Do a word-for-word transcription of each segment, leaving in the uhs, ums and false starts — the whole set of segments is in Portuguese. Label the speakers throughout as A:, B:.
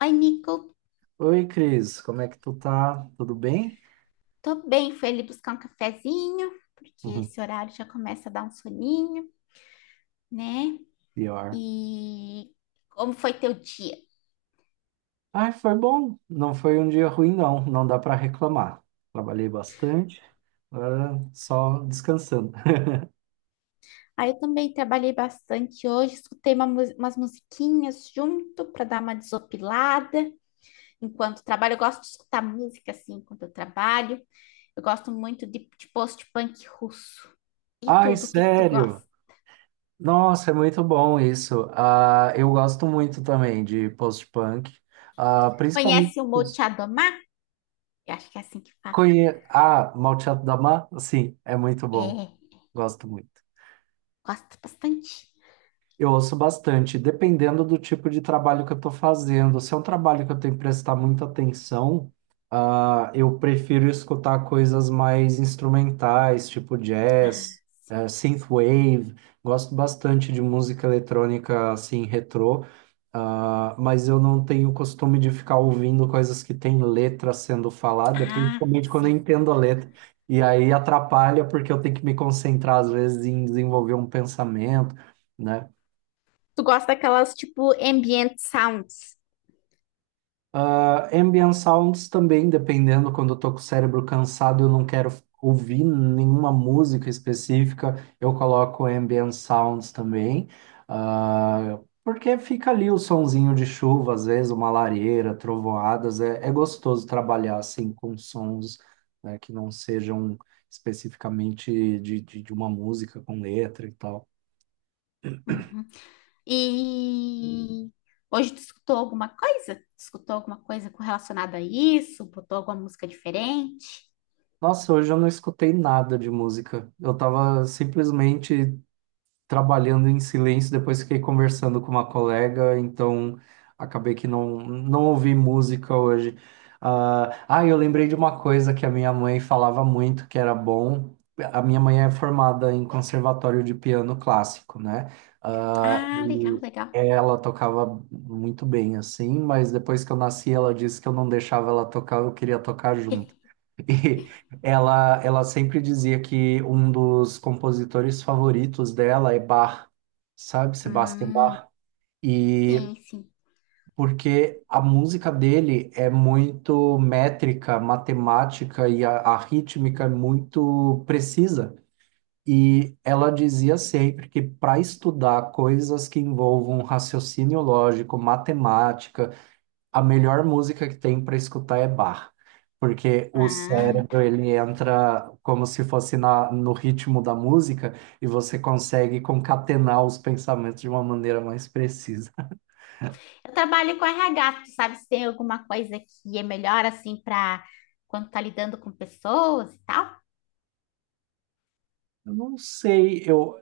A: Oi, Nico.
B: Oi, Cris, como é que tu tá? Tudo bem?
A: Tô bem, fui ali buscar um cafezinho, porque
B: Uhum.
A: esse horário já começa a dar um soninho, né?
B: Pior.
A: E como foi teu dia?
B: Ai, foi bom. Não foi um dia ruim, não. Não dá para reclamar. Trabalhei bastante, agora só descansando.
A: Aí eu também trabalhei bastante hoje, escutei uma mu- umas musiquinhas junto para dar uma desopilada enquanto trabalho. Eu gosto de escutar música assim enquanto eu trabalho. Eu gosto muito de, de post-punk russo e
B: Ai,
A: tudo. O que que tu
B: sério?
A: gosta?
B: Nossa, é muito bom isso. Ah, eu gosto muito também de post-punk. Ah, principalmente
A: Conhece o
B: os-
A: Molchat Doma? Eu acho que é assim que fala.
B: conhe... Ah, Malteado da Mar, sim, é muito bom.
A: É,
B: Gosto muito.
A: gosto bastante.
B: Eu ouço bastante, dependendo do tipo de trabalho que eu estou fazendo. Se é um trabalho que eu tenho que prestar muita atenção, ah, eu prefiro escutar coisas mais instrumentais, tipo jazz, eh, synthwave. Gosto bastante de música eletrônica assim, retrô, ah, mas eu não tenho costume de ficar ouvindo coisas que têm letra sendo falada,
A: Ah,
B: principalmente quando eu
A: sim.
B: entendo a letra. E aí atrapalha porque eu tenho que me concentrar, às vezes, em desenvolver um pensamento, né?
A: Tu gosta daquelas tipo ambient sounds?
B: Ah, ambient sounds também, dependendo, quando eu tô com o cérebro cansado, eu não quero ouvir nenhuma música específica, eu coloco ambient sounds também. Ah, porque fica ali o sonzinho de chuva, às vezes uma lareira, trovoadas, é, é gostoso trabalhar assim com sons, né, que não sejam especificamente de, de, de uma música com letra e tal.
A: Uhum. E hoje tu escutou alguma coisa? Tu escutou alguma coisa relacionada a isso? Botou alguma música diferente?
B: Nossa, hoje eu não escutei nada de música. Eu tava simplesmente trabalhando em silêncio, depois fiquei conversando com uma colega, então acabei que não, não ouvi música hoje. Ah, ah, eu lembrei de uma coisa que a minha mãe falava muito que era bom. A minha mãe é formada em conservatório de piano clássico, né? Ah,
A: Ah, legal,
B: e
A: legal.
B: ela tocava muito bem assim, mas depois que eu nasci, ela disse que eu não deixava ela tocar, eu queria tocar junto. E ela, ela sempre dizia que um dos compositores favoritos dela é Bach, sabe? Sebastian
A: Hum,
B: Bach. E
A: sim, sim.
B: porque a música dele é muito métrica, matemática e a, a rítmica é muito precisa. E ela dizia sempre que para estudar coisas que envolvam raciocínio lógico, matemática, a melhor música que tem para escutar é Bach, porque o
A: Ah.
B: cérebro ele entra como se fosse na, no ritmo da música e você consegue concatenar os pensamentos de uma maneira mais precisa.
A: Eu trabalho com R H, tu sabe se tem alguma coisa que é melhor assim para quando tá lidando com pessoas e tal?
B: Eu não sei, eu,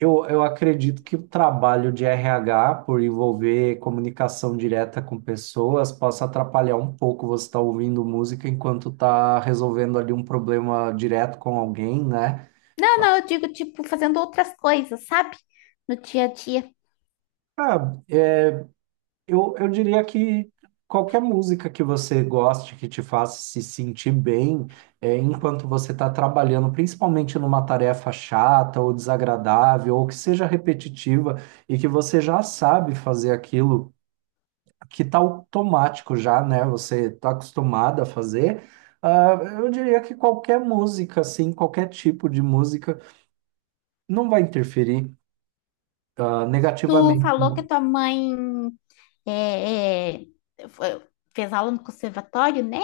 B: eu, eu acredito que o trabalho de R H, por envolver comunicação direta com pessoas, possa atrapalhar um pouco você estar ouvindo música enquanto está resolvendo ali um problema direto com alguém, né?
A: Não, não, eu digo tipo fazendo outras coisas, sabe? No dia a dia.
B: Eu, eu diria que qualquer música que você goste, que te faça se sentir bem, é, enquanto você está trabalhando, principalmente numa tarefa chata ou desagradável, ou que seja repetitiva e que você já sabe fazer aquilo que está automático já, né? Você está acostumado a fazer. ah, eu diria que qualquer música, assim, qualquer tipo de música, não vai interferir, ah,
A: Tu
B: negativamente.
A: falou que a tua mãe é, é, foi- fez aula no conservatório, né?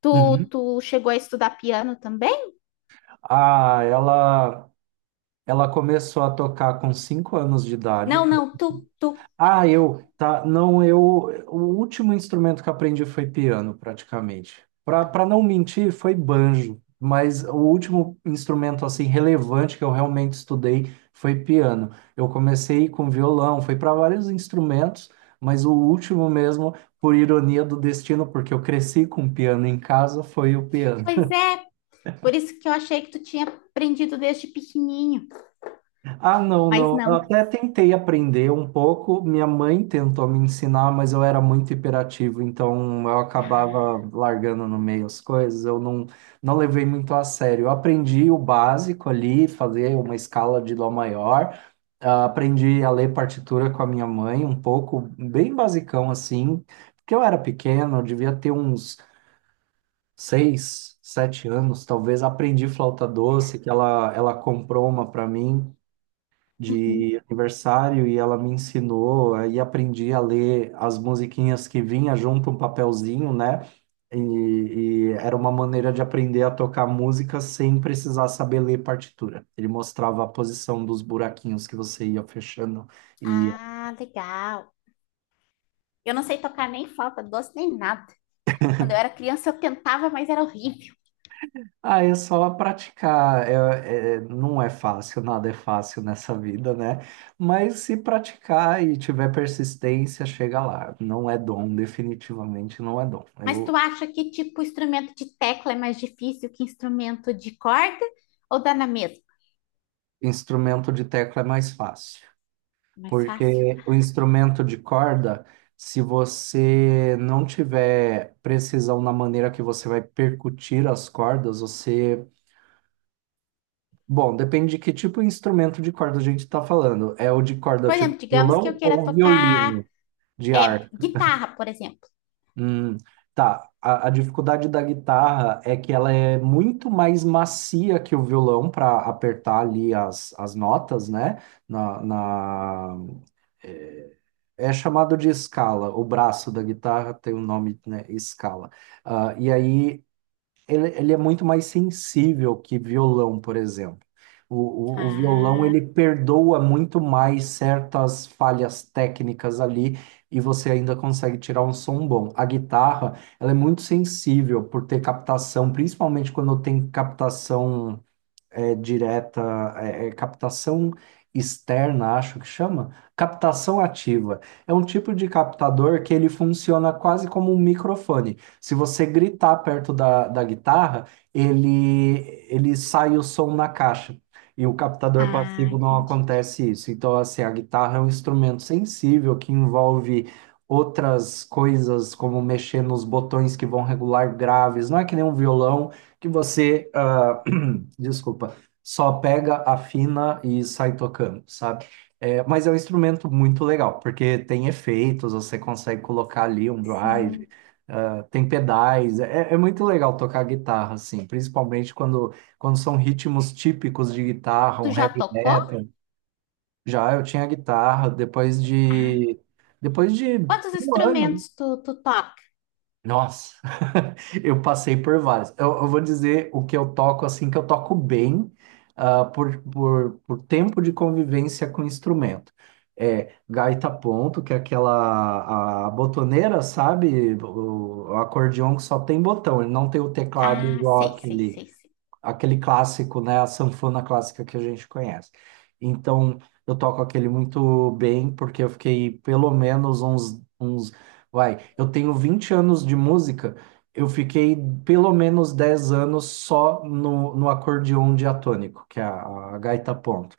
A: Tu,
B: Uhum.
A: tu chegou a estudar piano também?
B: Ah, ela. Ela começou a tocar com cinco anos de idade.
A: Não, não, tu, tu.
B: Ah, eu, tá, não, eu, O último instrumento que aprendi foi piano, praticamente. Para pra pra não mentir, foi banjo, mas o último instrumento, assim, relevante que eu realmente estudei foi piano. Eu comecei com violão, fui para vários instrumentos, mas o último mesmo, por ironia do destino, porque eu cresci com piano em casa, foi o piano.
A: Pois é, por isso que eu achei que tu tinha aprendido desde pequenininho,
B: Ah, não,
A: mas
B: não. Eu
A: não.
B: até tentei aprender um pouco. Minha mãe tentou me ensinar, mas eu era muito hiperativo, então eu acabava largando no meio as coisas. Eu não, Não levei muito a sério. Eu aprendi o básico ali, fazer uma escala de dó maior. Ah, aprendi a ler partitura com a minha mãe, um pouco, bem basicão assim, porque eu era pequeno, eu devia ter uns seis, sete anos, talvez. Aprendi flauta doce, que ela, ela comprou uma para mim
A: Uhum.
B: de aniversário e ela me ensinou, aí aprendi a ler as musiquinhas que vinha junto um papelzinho, né? E, e era uma maneira de aprender a tocar música sem precisar saber ler partitura. Ele mostrava a posição dos buraquinhos que você ia fechando e
A: Ah, legal. Eu não sei tocar nem flauta doce nem nada. Quando eu era criança eu tentava, mas era horrível.
B: ah, é só praticar. É, é- não é fácil, nada é fácil nessa vida, né? Mas se praticar e tiver persistência, chega lá. Não é dom, definitivamente não é dom.
A: Mas
B: Eu...
A: tu acha que tipo instrumento de tecla é mais difícil que instrumento de corda ou dá na mesma?
B: Instrumento de tecla é mais fácil,
A: Mais fácil.
B: porque o instrumento de corda, se você não tiver precisão na maneira que você vai percutir as cordas, você... Bom, depende de que tipo de instrumento de corda a gente está falando. É o de corda
A: Por
B: tipo
A: exemplo, digamos que eu
B: violão
A: queira
B: ou
A: tocar
B: violino de
A: é,
B: arco?
A: guitarra, por exemplo.
B: Hum, tá. A, a dificuldade da guitarra é que ela é muito mais macia que o violão para apertar ali as, as notas, né? na, na- É é chamado de escala. O braço da guitarra tem o nome, né, escala. Ah, e aí ele, ele é muito mais sensível que violão, por exemplo. O, o, o violão
A: Ah,
B: ele perdoa muito mais certas falhas técnicas ali e você ainda consegue tirar um som bom. A guitarra, ela é muito sensível por ter captação, principalmente quando tem captação, é, direta, é, é captação externa, acho que chama, captação ativa. É um tipo de captador que ele funciona quase como um microfone. Se você gritar perto da, da guitarra, ele, ele sai o som na caixa. E o captador
A: ah,
B: passivo não
A: entendi.
B: acontece isso. Então, assim, a guitarra é um instrumento sensível que envolve outras coisas, como mexer nos botões que vão regular graves. Não é que nem um violão que você, ah, desculpa, só pega, afina e sai tocando, sabe? É, mas é um instrumento muito legal, porque tem efeitos, você consegue colocar ali um drive,
A: Sim.
B: ah, tem pedais, é, é é muito legal tocar guitarra, assim, principalmente quando, quando são ritmos típicos de guitarra,
A: Tu
B: um
A: já
B: heavy
A: tocou?
B: metal. Já eu tinha guitarra, depois
A: Ah.
B: de, depois de
A: Quantos
B: um ano.
A: instrumentos tu, tu toca?
B: Nossa, eu passei por vários. Eu, eu vou dizer o que eu toco assim, que eu toco bem, ah, por, por, por tempo de convivência com o instrumento. É gaita ponto, que é aquela a botoneira, sabe? O, o acordeão que só tem botão, ele não tem o teclado
A: Ah,
B: igual
A: sei, sei,
B: aquele
A: sei, sei.
B: aquele clássico, né? A sanfona clássica que a gente conhece. Então, eu toco aquele muito bem, porque eu fiquei pelo menos uns, uns, vai, eu tenho vinte anos de música, eu fiquei pelo menos dez anos só no, no acordeão diatônico, que é a, a gaita ponto.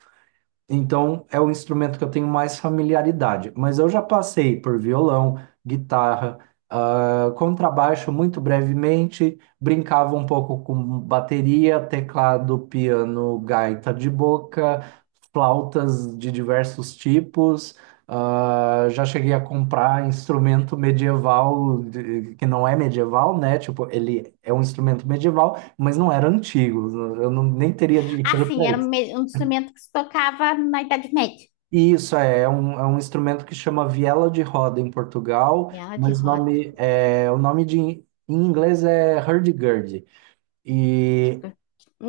B: Então, é o instrumento que eu tenho mais familiaridade. Mas eu já passei por violão, guitarra, ah, contrabaixo muito brevemente, brincava um pouco com bateria, teclado, piano, gaita de boca, flautas de diversos tipos. Ah, já cheguei a comprar instrumento medieval, de- que não é medieval, né? Tipo, ele é um instrumento medieval, mas não era antigo. Eu não, nem teria
A: Ah,
B: dinheiro
A: sim,
B: para
A: era um
B: isso.
A: me- um instrumento que se tocava na Idade Média.
B: Isso é, é um, é um instrumento que chama viela de roda em Portugal,
A: E ela de
B: mas o
A: roda.
B: nome, é, o nome de, em inglês é hurdy-gurdy. E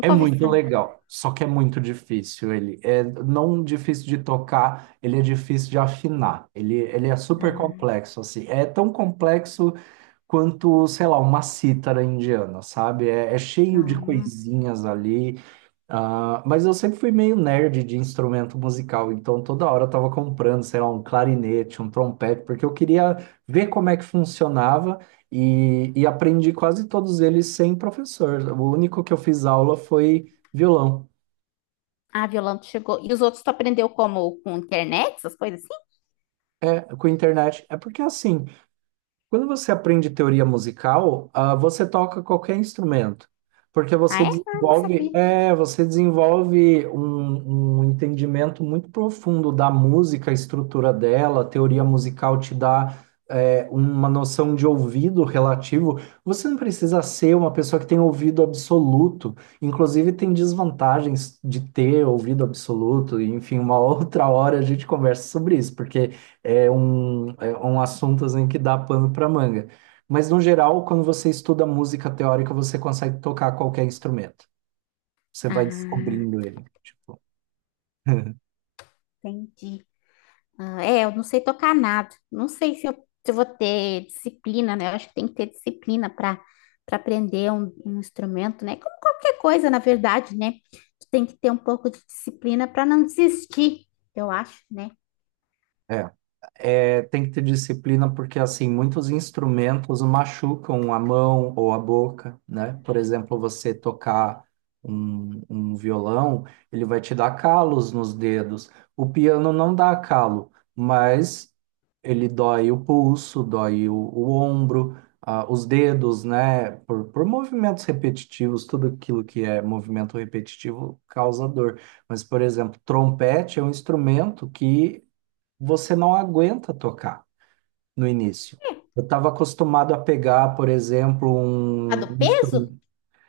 B: é
A: ouvi
B: muito
A: falar.
B: legal, só que é muito difícil ele. É não difícil de tocar, ele é difícil de afinar. Ele, ele é super
A: Ah,
B: complexo, assim. É tão complexo quanto, sei lá, uma cítara indiana, sabe? É, é cheio de
A: ah.
B: coisinhas ali. Ah, mas eu sempre fui meio nerd de instrumento musical, então toda hora eu tava comprando, sei lá, um clarinete, um trompete, porque eu queria ver como é que funcionava e, e aprendi quase todos eles sem professor. O único que eu fiz aula foi violão,
A: Ah, violão tu chegou. E os outros tu aprendeu como? Com internet, essas coisas assim?
B: é, com internet. É porque é assim, quando você aprende teoria musical, ah, você toca qualquer instrumento, porque você
A: Ah, é? Ah, não
B: desenvolve,
A: sabia.
B: é, você desenvolve um, um entendimento muito profundo da música, a estrutura dela, a teoria musical te dá, é, uma noção de ouvido relativo. Você não precisa ser uma pessoa que tem ouvido absoluto, inclusive tem desvantagens de ter ouvido absoluto, e, enfim, uma outra hora a gente conversa sobre isso, porque é um, é um assunto assim, que dá pano para manga. Mas, no geral, quando você estuda música teórica, você consegue tocar qualquer instrumento. Você vai
A: Ah,
B: descobrindo ele. Tipo,
A: entendi. Ah, é, eu não sei tocar nada. Não sei se eu, se eu vou ter disciplina, né? Eu acho que tem que ter disciplina para para aprender um, um instrumento, né? Como qualquer coisa, na verdade, né? Tu tem que ter um pouco de disciplina para não desistir, eu acho, né?
B: é. É, tem que ter disciplina porque, assim, muitos instrumentos machucam a mão ou a boca, né? Por exemplo, você tocar um, um violão, ele vai te dar calos nos dedos. O piano não dá calo, mas ele dói o pulso, dói o, o ombro, ah, os dedos, né? Por, por movimentos repetitivos, tudo aquilo que é movimento repetitivo causa dor. Mas, por exemplo, trompete é um instrumento que você não aguenta tocar no início. Eu estava acostumado a pegar, por exemplo,
A: A
B: um
A: do
B: um
A: peso?
B: instrumento.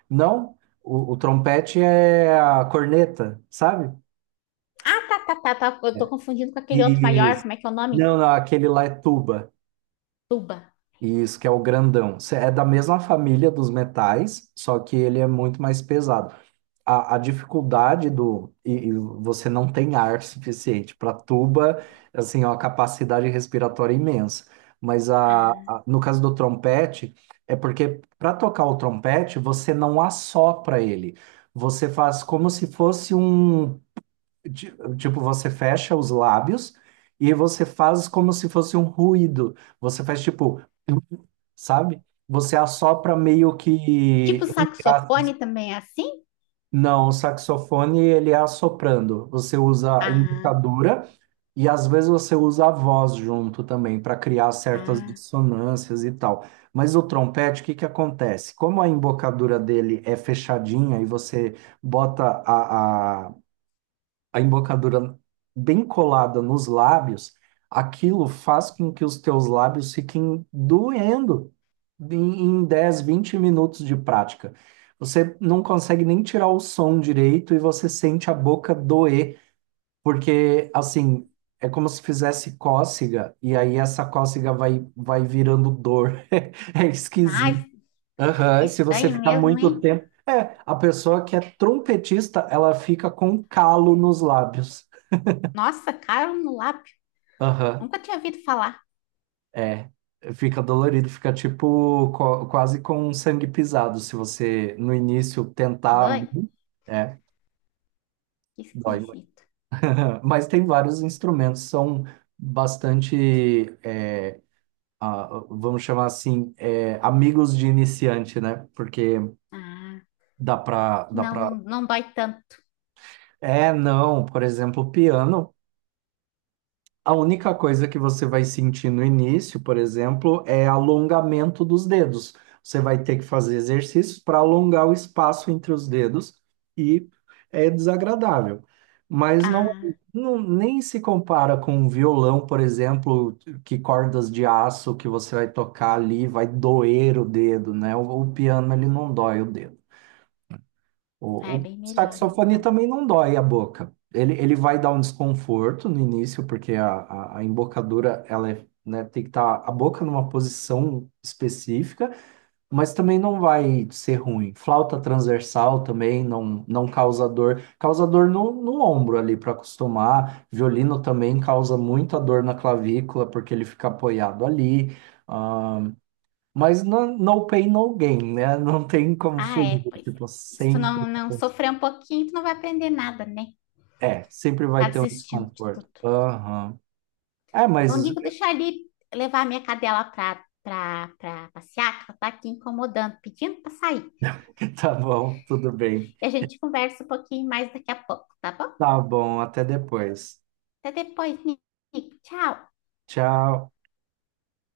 B: Não, o, o trompete é a corneta, sabe?
A: Ah, tá, tá, tá, tá. Eu tô confundindo com aquele
B: E
A: outro maior. Como é que é o nome?
B: não, não, aquele lá é tuba.
A: Tuba.
B: Isso, que é o grandão. Cê- É da mesma família dos metais, só que ele é muito mais pesado. a, a dificuldade do e, e você não tem ar suficiente para tuba, assim, é uma capacidade respiratória imensa. Mas a,
A: Ah,
B: a- no caso do trompete, é porque para tocar o trompete, você não assopra ele. Você faz como se fosse um, ti- tipo, você fecha os lábios e você faz como se fosse um ruído. Você faz tipo, sabe? Você assopra meio
A: tipo
B: que...
A: saxofone também é assim?
B: Não, o saxofone ele é assoprando. Você usa a
A: Ah,
B: embocadura e às vezes você usa a voz junto também para criar certas
A: ah.
B: dissonâncias e tal. Mas o trompete, o que que acontece? Como a embocadura dele é fechadinha e você bota a, a embocadura bem colada nos lábios, aquilo faz com que os teus lábios fiquem doendo em, em dez, vinte minutos de prática. Você não consegue nem tirar o som direito e você sente a boca doer, porque assim, é como se fizesse cócega e aí essa cócega vai, vai virando dor. É
A: Mas
B: esquisito. Aham. Se você
A: estranho
B: ficar
A: mesmo,
B: muito
A: hein?
B: tempo. É, a pessoa que é trompetista, ela fica com calo nos lábios.
A: Nossa, caro no lápio.
B: Aham,
A: Nunca tinha ouvido falar.
B: é. Fica dolorido, fica tipo co- quase com um sangue pisado. Se você no início tentar,
A: Ai,
B: muito, é,
A: que
B: dói muito.
A: esquisito.
B: Mas tem vários instrumentos, são bastante, é, a- vamos chamar assim, é, amigos de iniciante, né? Porque
A: Ah,
B: dá pra, dá
A: não,
B: pra.
A: não dói tanto.
B: É, não, por exemplo, o piano. A única coisa que você vai sentir no início, por exemplo, é alongamento dos dedos. Você vai ter que fazer exercícios para alongar o espaço entre os dedos e é desagradável. Mas não,
A: Ah,
B: não- nem se compara com um violão, por exemplo, que cordas de aço que você vai tocar ali vai doer o dedo, né? O, o piano ele não dói o dedo. O,
A: é
B: o
A: bem melhor
B: saxofone
A: então.
B: também não dói a boca. Ele, ele vai dar um desconforto no início, porque a, a, a embocadura, ela é, né, tem que estar a boca numa posição específica, mas também não vai ser ruim. Flauta transversal também não, não causa dor. Causa dor no, no ombro ali para acostumar. Violino também causa muita dor na clavícula, porque ele fica apoiado ali. Ah, mas no, no pain, no gain, né? Não tem como
A: Ah, é,
B: fugir.
A: pois é.
B: Tipo,
A: Se tu não,
B: sempre.
A: não sofrer um pouquinho, tu não vai aprender nada, né?
B: É, sempre vai
A: Ficar
B: ter um
A: desistindo de
B: desconforto.
A: tudo.
B: Aham. É, mas
A: Eu digo deixar ele levar a minha cadela pra, pra, pra passear, que ela tá aqui incomodando, pedindo pra sair.
B: tá bom, tudo bem.
A: E a gente conversa um pouquinho mais daqui a pouco, tá bom?
B: Tá bom, até depois.
A: Até depois, Nick. Tchau.
B: Tchau.